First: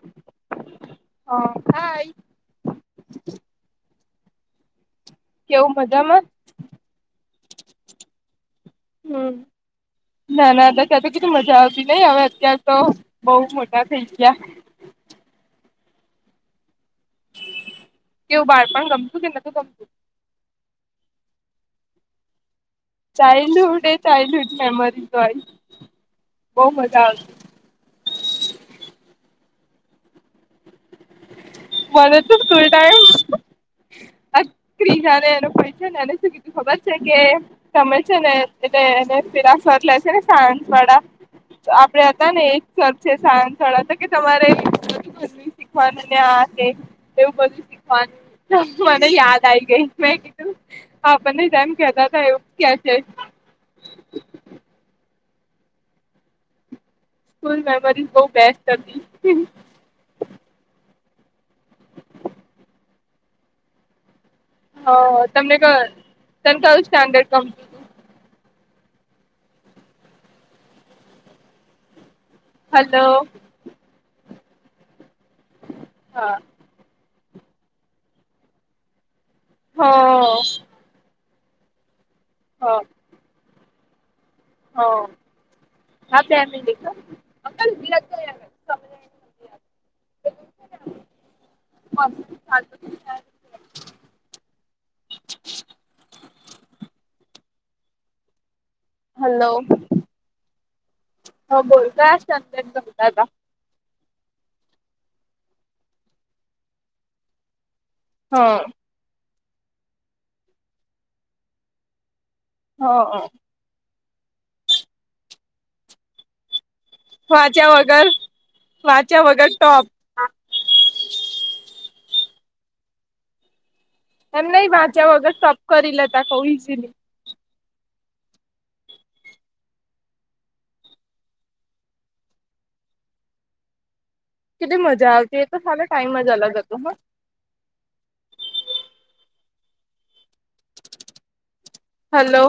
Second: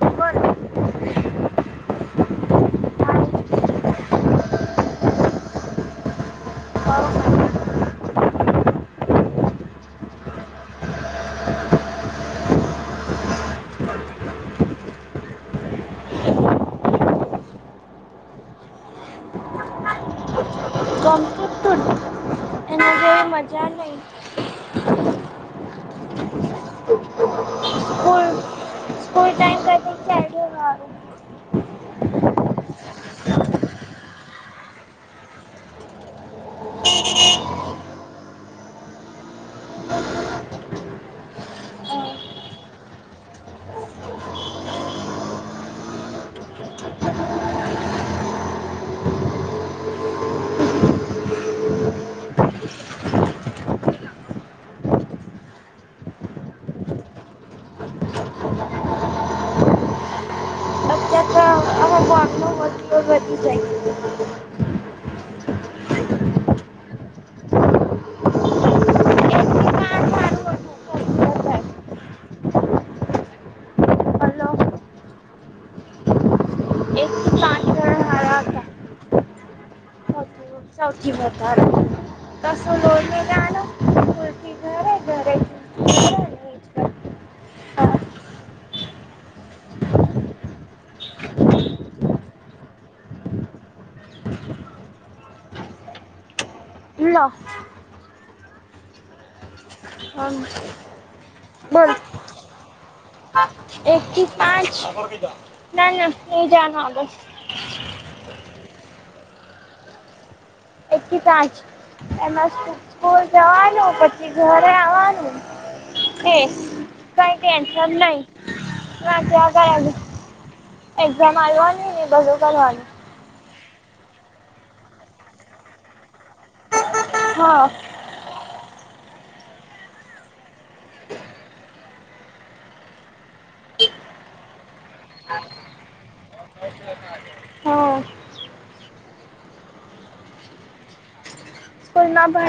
બોલ [unintelligible] હ હાઈ, કેવું મજામાં હમ? નાના હતા ત્યાં તો કેટલી મજા આવતી નઈ હવે અત્યાર તો બહુ મોટા થઈ ગયા, કેવું બાળપણ ગમતું કે નતું ગમતું? ગમતુતુંન એના જેવી મજા ચાઇલ્ડહુડ એ નહી ચાઇલ્ડહુડ મેમોરી તો આય બહુ મજા આવતી, સ્કૂલ સ્કૂલ ટાઈમ [unintelligible] ક્યારેય વારું [unintelligible] ક્રિજા ને એને પૂછ્યું ને એને શું કીધું ખબર છે, કે તમે છે, ને એને પેલા સર લે છે ને સાયન્સ વાળા આપડે હતા એક સાયન્સવાળા હતા કે તમારે શીખવાનું એવું બધું શીખવાનું મને યાદ આવી ગઈ મેં કીધું આપણ એ ટાઈમ કેતા હતા એવું ક્યાં છે? સ્કૂલ મેમોરીઝ બહુ બેસ્ટ કરતી. અત્યાર તો [unintelligible] [unintelligible] હ તમને ક તને કયું સ્ટાન્ડર્ડ ગમ હલો. હા. એકથી પાંચ ધોરણ હારા હતા. હ. સૌથી વધારે કશું હ લોડ નહીં લેવાનો સ્કૂલથી ઘરે હ. ઘરેથી હા ઘરે બે મિનિટ હ અંકલ ઊભી રાખજો અહીંયા [unintelligible] [unintelligible] લો. હલો હા બોલ કયા સ્ટાન્ડર્ડ ગમતા હતા? એકથી પાંચ નાના એજાનો આગ હ. એકથી પાંચ એમાં હા સ્કૂલ જવાનું પછી કે ઘરે આવવાનું કે કંઈ વાંચ્યા ટેન્શન વગર નઈ વાંચ્યા વગર ટોપ [unintelligible] એક્ઝામ આલવાની એ બધું કરવાનું એમ નઈ વાંચ્યા વગર ટોપ કરી લેતા બોવ ઇજિલી હા. કેટલી મજા આવતી એ તો સાલો ટાઈમ જ અલગ હતો હ હ. [inaudible] સ્કૂલમાં ભ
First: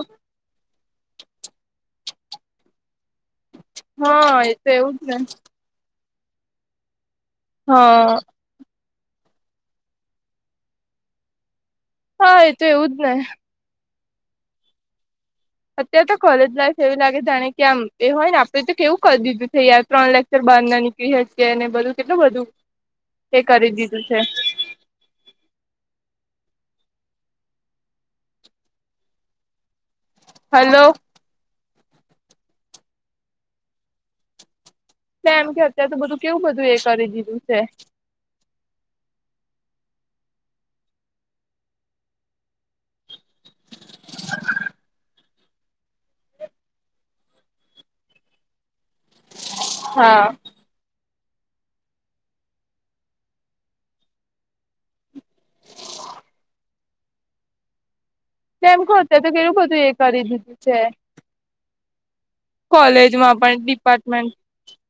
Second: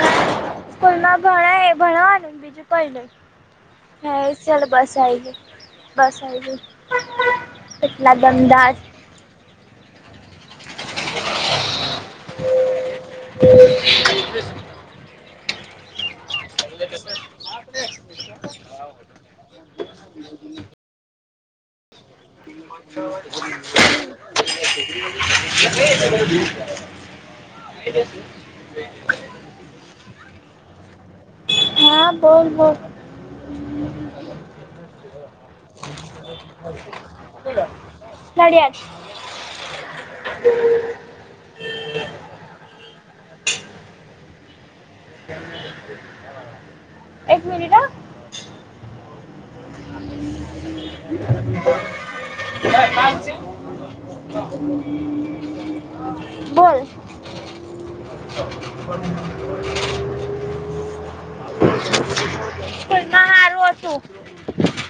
સ્કૂલમાં ભણાએ એ ભણવાનું બીજું કંઈ નય. હા હેડ એ ચલ તો એવું બસ જ ને આઈ ગઈ. બસ આઈ ગઈ હા પેટલાદ અમદાવાદ [inaudible] હા એ તો એવું જ ને. અત્યારે તો કોલેજ લાઈફ એવી લાગે જાણે કે આમ એ હોય ને હવે તો કેવું કરી દીધું છે યાર ત્રણ લેક્ચર બારના નીકળી શકે અને એ બધું કેટલું બધું. એ કરી દીધું છે [inaudible] [inaudible] હલો. હા બોલ બોલ. એમ કે અત્યાર તો બધું કેવું બધું એ કરી દીધું છે. નડિયાદ એક મિનિટ હ. હા. [unintelligible] બોલ. કેમ ખતે તો કેવું બધું એ કરી દીધું છે. હ‌. કોલેજમાં પણ ડિપાર્ટમેન્ટ.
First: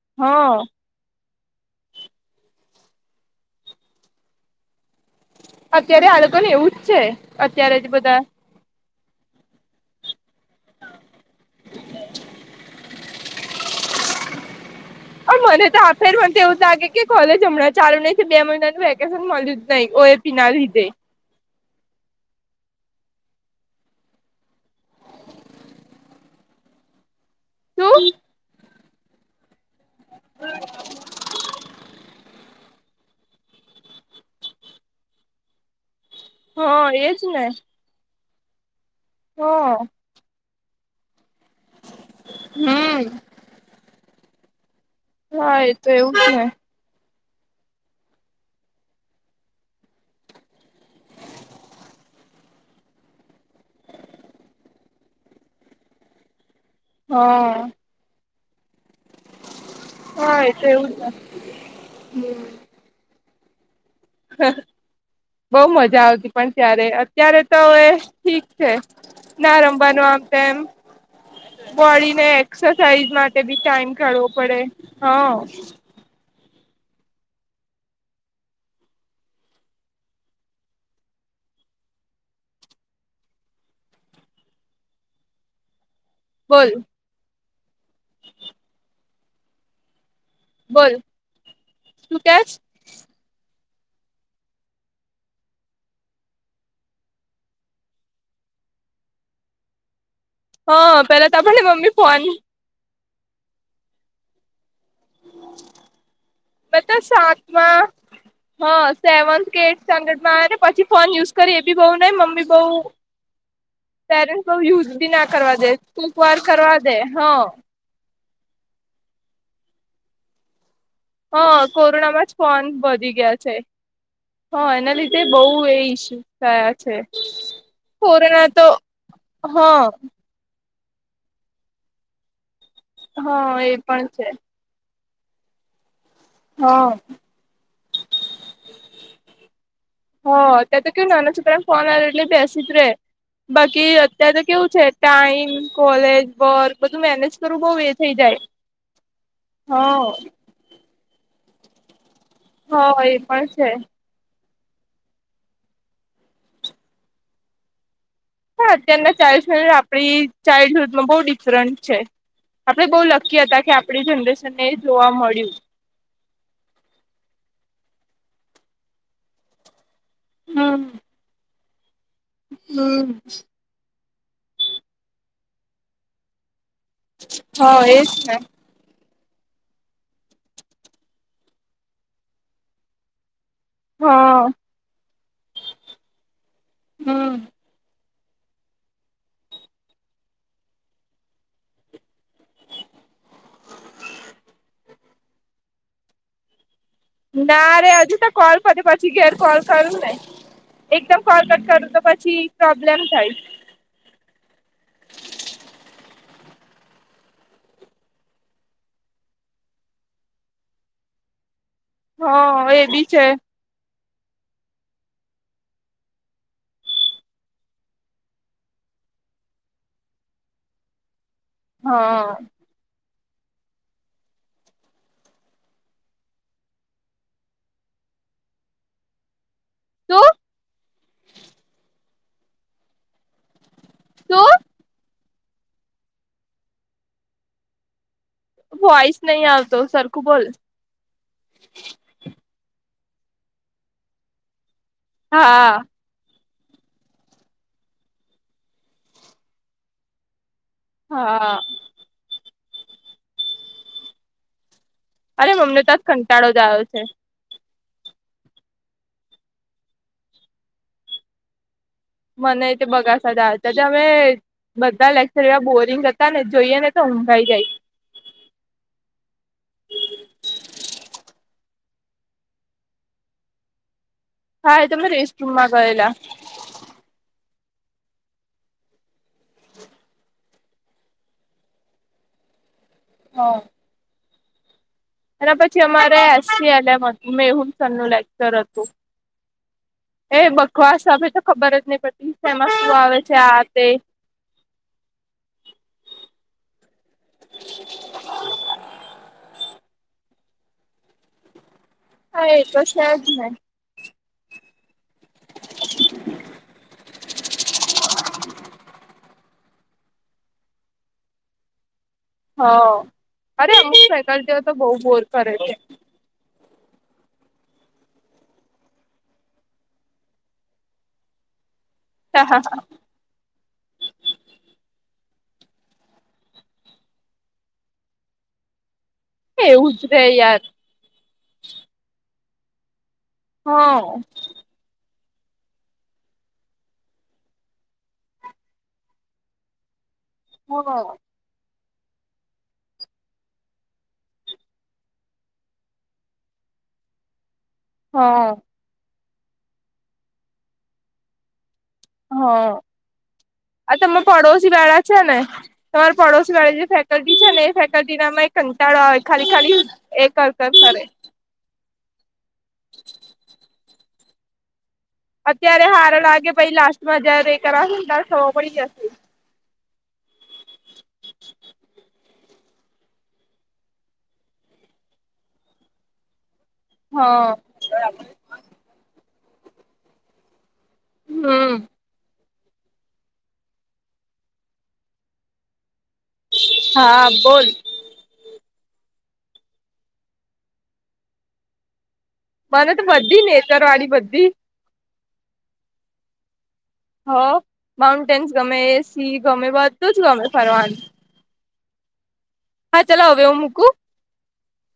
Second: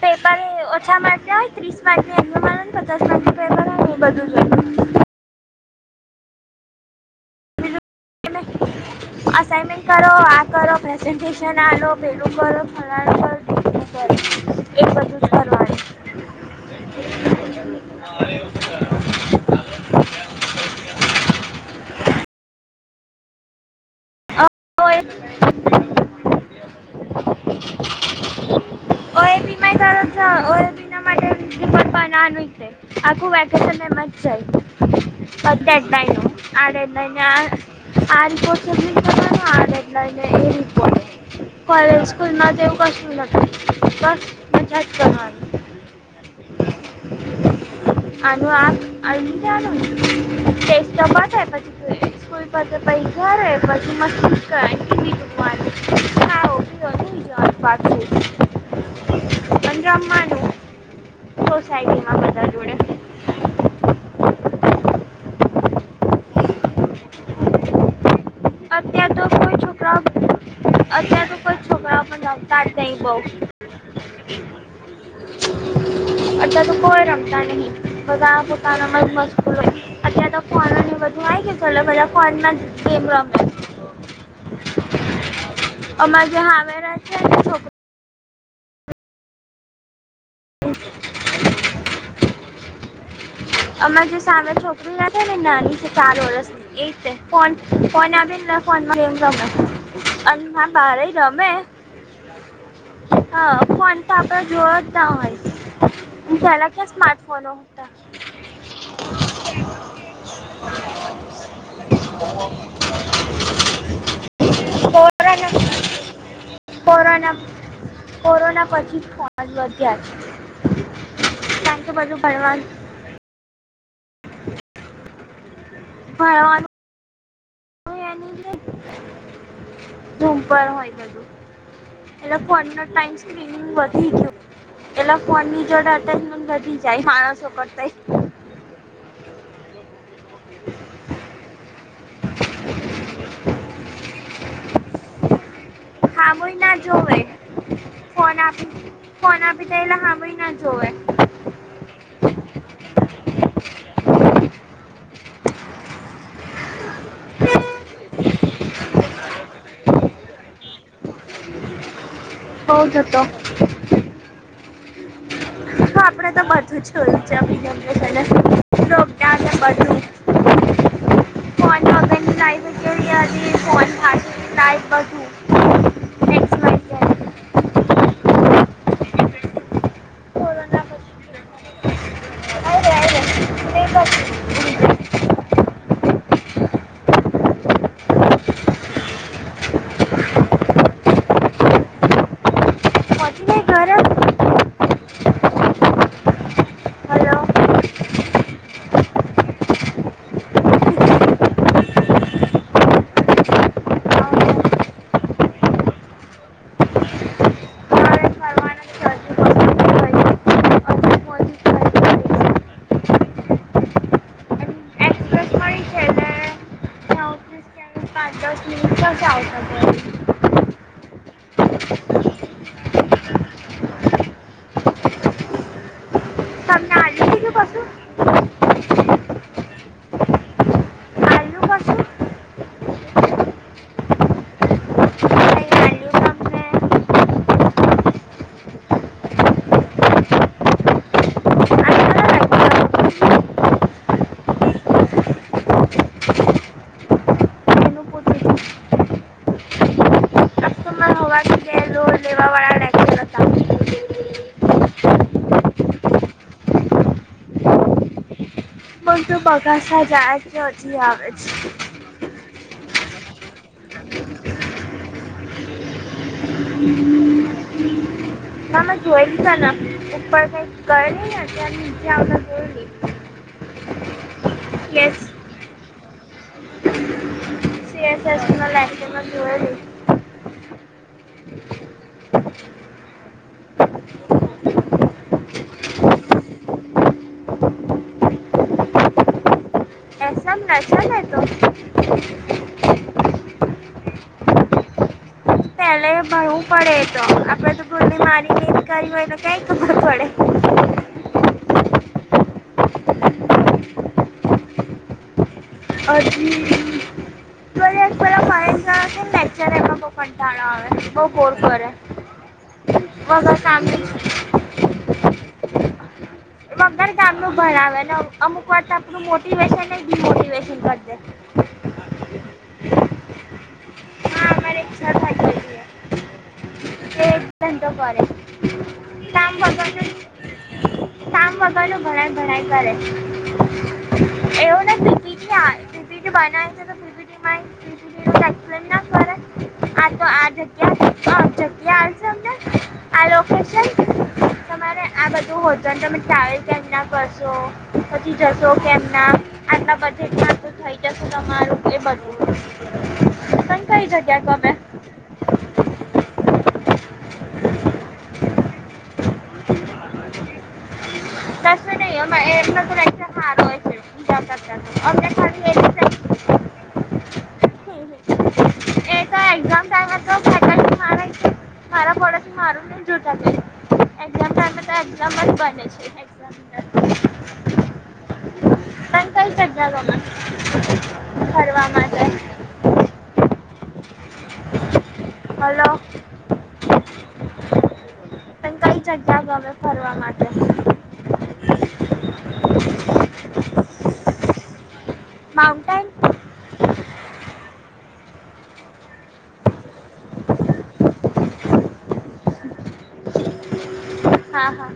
પેપર હા ઓછા માર્ક જાય. ત્રીસ માર્ક ની એક્ઝામ આલોને, પચાસ લાખ રૂપિયા પેપર એ બધું જ હોય. અત્યારે આ લોકો એવું જ છે, અત્યારે જ બધા હ. અસાઈનમેન્ટ કરો આ. કરો પ્રેઝન્ટેશન આલો, પેલું કરો, ફલાણ કરો, ઢીકણુ કરુ. ઓયહ મને તો આ ફેર મને તો એવું લાગે કે, કોલેજ હમણાં ચાલુ નહી થયું, બે મહિનાનું વેકેશન મળ્યું જ નહી, ઓએપી ના લીધે. હોય જ. શું? ઓએપી ના માટે, ના આખું વેકેશન એમા જ સ પતણનો હા એજ આડના ને આ આર પો [unintelligible] હ, એટલે એ કોલેજ-સ્કૂલમાં તો એવું હમ કશું ન. પાચ પાંચાસ તાણ આવી. હ. આ આધ આ ટેસ્ટ તો પત પછી થુ એ. સ્કુલ પતે, પછી ઘરે પહી મસ્તી કરવાની. તો નહિ જવાનું હા પાછું. પંહી હા એ રમમાંવાનું તો એવું જ ને સોસાયટીમાં બધા જોડે. બહુ મજા આવતી, પણ ત્યારે અત્યારે તો હવે. ઠીક છે, અત્યાર તો ના કોઈ છોકરાઓ રમવાનું આમ તેમ અત્યાર તો કોઈ છોકરાઓ પણ બોડીને. રમતા જ નહીં એક્સરસાઇઝ બહુ માટે બી ટાઈમ કાઢવો પડે, હા. અત્યાર તો કોઈ રમતા નહી બધા, પોતાના માં જ મસ્તૂલ હોય. અતં તો ફોન બધું આ ગયા ચલો, બધા ફોનમાં જ ગેમ રમે. અમાર બોલ. સાચા છો. બોલ, તું શું કેય? અમામે જે સામે છોકરી હતા ને, નાની છે ચાર વર્ષ એ છે, ફોન-ફોન આવેલને, ફોન માંમ ત [unintelligible] અને ના બહાર હા પેલા તો રમે. આપણને મમ્મી ફોન હ, ફોન તો આપડે જો. હોયલા, ક્યા બતા સ્માર્ટફોન સાતમાં હતા? હા, સેવન્થ એ સ્ટાન્ડર્ડ માં આવે ને, પછી ફોન યુઝ કરી એ, બી બઉુ ન મમ્મી બઉુ. પેરે બઉ યુથ બી ના કોરોના કરવા દે, ટૂક વાર કરવા દે કોરોના હા. કોરોના પછી ફજ વધ્યા છે. હ, કારણ કે બધું કોરોનામાં જ ફન ભણવાનું વધી ગયા છે. એના લીધે એ ઈ ભણવાનું થયા છે. કોરોના તો હા. ધૂમપર હોય બધું, એટલે ફોનનો ટાઈમ હા સ્ક્રીનિંગ એ પણ વધી છે ગયો. પેલા ફોન ની જોડ અટાજ પણ ઘી હા જાય, માણસો કરતા. હા, ત્યાં તો નાનું એવું ફોન આવે, એટલે બસ બેસી જ રહે. બાકી અત્યારે તો એવું છે કે ટાઈમ, કોલેજ ખામોય અને બધું મેનેજ કરવું બહુ અઘરું થઈ જાય. ફના આપી દીધા હા હ ભાઈ. નહીં જોઈએ. હા એ પણ છે. [unintelligible] હા, અત્યારનું ચાઇલ્ડહુડ અને આપડું ચાઇલ્ડહુડ બહુ ડિફરન્ટ છે. બઉ આપણે બહુ થતો લકી હતા કે આપણી જનરેશનને એ જોવા મળ્યું. આપણે તો બધું જ જોયું છે, આપણી જનરેશનને બધું જ જોવા મળ્યું છે. હા હા બોલો, શું કહેવું છે? હા ફોન પર ના ઝેડ હા, એજ છે. કોરોના પછી અરે અરે ને હા, પછી હમ. પહોંચી ગઈ ઘરે હલો ના રે, હજુ તો કોલ કરી, પછી ઘરે કોલ કરું ને. એકદમ કરેક્ટ કરું તો પછી પ્રોબ્લેમ થાય. મારે ફરવાનું છે હજુ પહોંચી ગઈ. હજુ પહોંચી ગઈ. હા, એ પણ છે. એક્સપ્રેસ મળી છે પાંચ-દસ મિનિટ રહેશે, આવતા... હા. તમને આ ત્રીજું પાસું. શું? નહીં શું? આલ્યું વોઈસ નથી આવતો, સરખું બોલો. તમને હા. આલ્યું એનું પૂછ્યું આજ તો મારે હા. લેવાવાળા છે અરે, મને તો કંટાળો આવી ગયો છે. પણ તું પાછો જાય છે, હજી આવે છે. મને બગાસાં હતાં, અત્યારે તો અમારા બધા લેક્ચર એવા બોરિંગ લાગે છે ને. જોઈએ ને, તો ઊંઘ આવી જાય. મેં જોઈ લીધું ને, કંઈક કરીને નીચે આવતા જો. હા, એ તમે રેસ્ટરૂમમાં ગયેલા. [inaudible] સી એસ એસ માં લઈએ ને જોઈએ. હા. એના પછી અમારે એસ ક્યુ એલ અને હ્યુમન રિસોર્સિસનું લેક્ચર હતું. એ તો એસએમ ના બકવાસ છે ને એ હતું, તો એમાં શું આવે છે એની ખબર જ નહોતી પડતી. [inaudible] પહેલાં ભરવું પડે, તો આપણે તો પહેલી મારી... કર હોય તો કંઈ ખબર પડે. હા, કંઈ જ નહીં. હજી [inaudible] પેલા મહેન્દ્ર છે ને લેક્ચર એમાં બહુ કંટાળો આવે. એ બહુ બોર કરે. હ વગર અરે કામનું અમુક ફેકલ્ટીઓ તો બહુ બોર કરે છે. વગર કામ ભણાવે ને અમુક વાર તો આપણું મોટિવેશન એ ડિમોટિવેશન કર દે. હા હા હા. હા અમારે એક સર એમ તો કરે. કામ એ એવું જ વગરનું રે યાર. કામ વગરનું ભણાય ભણાય કરે. હા ઈ કે બનાય છે તો પીપીટીમાં પીપીટીનું એક્સપ્લેન ના કરે આ તો આ જગ્યા હહ આ જગ્યા આવશે અમને આ લોક છે ન તમે ટ્રાવેલ કેમના કરશો, પછી જશો કેમના. આજના બજેટમાં તો તું થઈ જશે તમારું એ બધ હહ આ તમે જગ્યા ગમે પડોશી વાળા છે ને? તમારે પડોશી વાળે જે ફેકલ્ટી છે ને એ ફેકલ્ટી નામાં કંટાળા આવે. ખાલી ખાલી એ કર કર કરે. કશું નહીં એમાં એમ જ [inaudible] [unintelligible] અમને ખાલી એ અત્યારે જ હારો લાગે પછ લાસ્ટમાં જયારે એ કરશે ને ત્યારે ખબર પડી જશે. એતો એક્ઝામ ટાઈમ તો ફેકલ્ટી માળે છે. મારા પડોશી મારું નહી જોતા છે. એક્ઝામ ટાઈમે તો એક્ઝામ જ બને છે. [inaudible] [inaudible] હા. તને કઈ જગ્યા ગમે હમ. ફરવા માટે હલો. હા બોલ. તને કઈ જગ્યા ગમે ફરવા માટે. મને તો બધી નેચરવાણી બધી માઉન્ટેન હા માઉન્ટેન્સ ગમે, સી ગમે બધું જ ગમે ફરવાનું. હા ચલો હવે હું મુકું? હા હા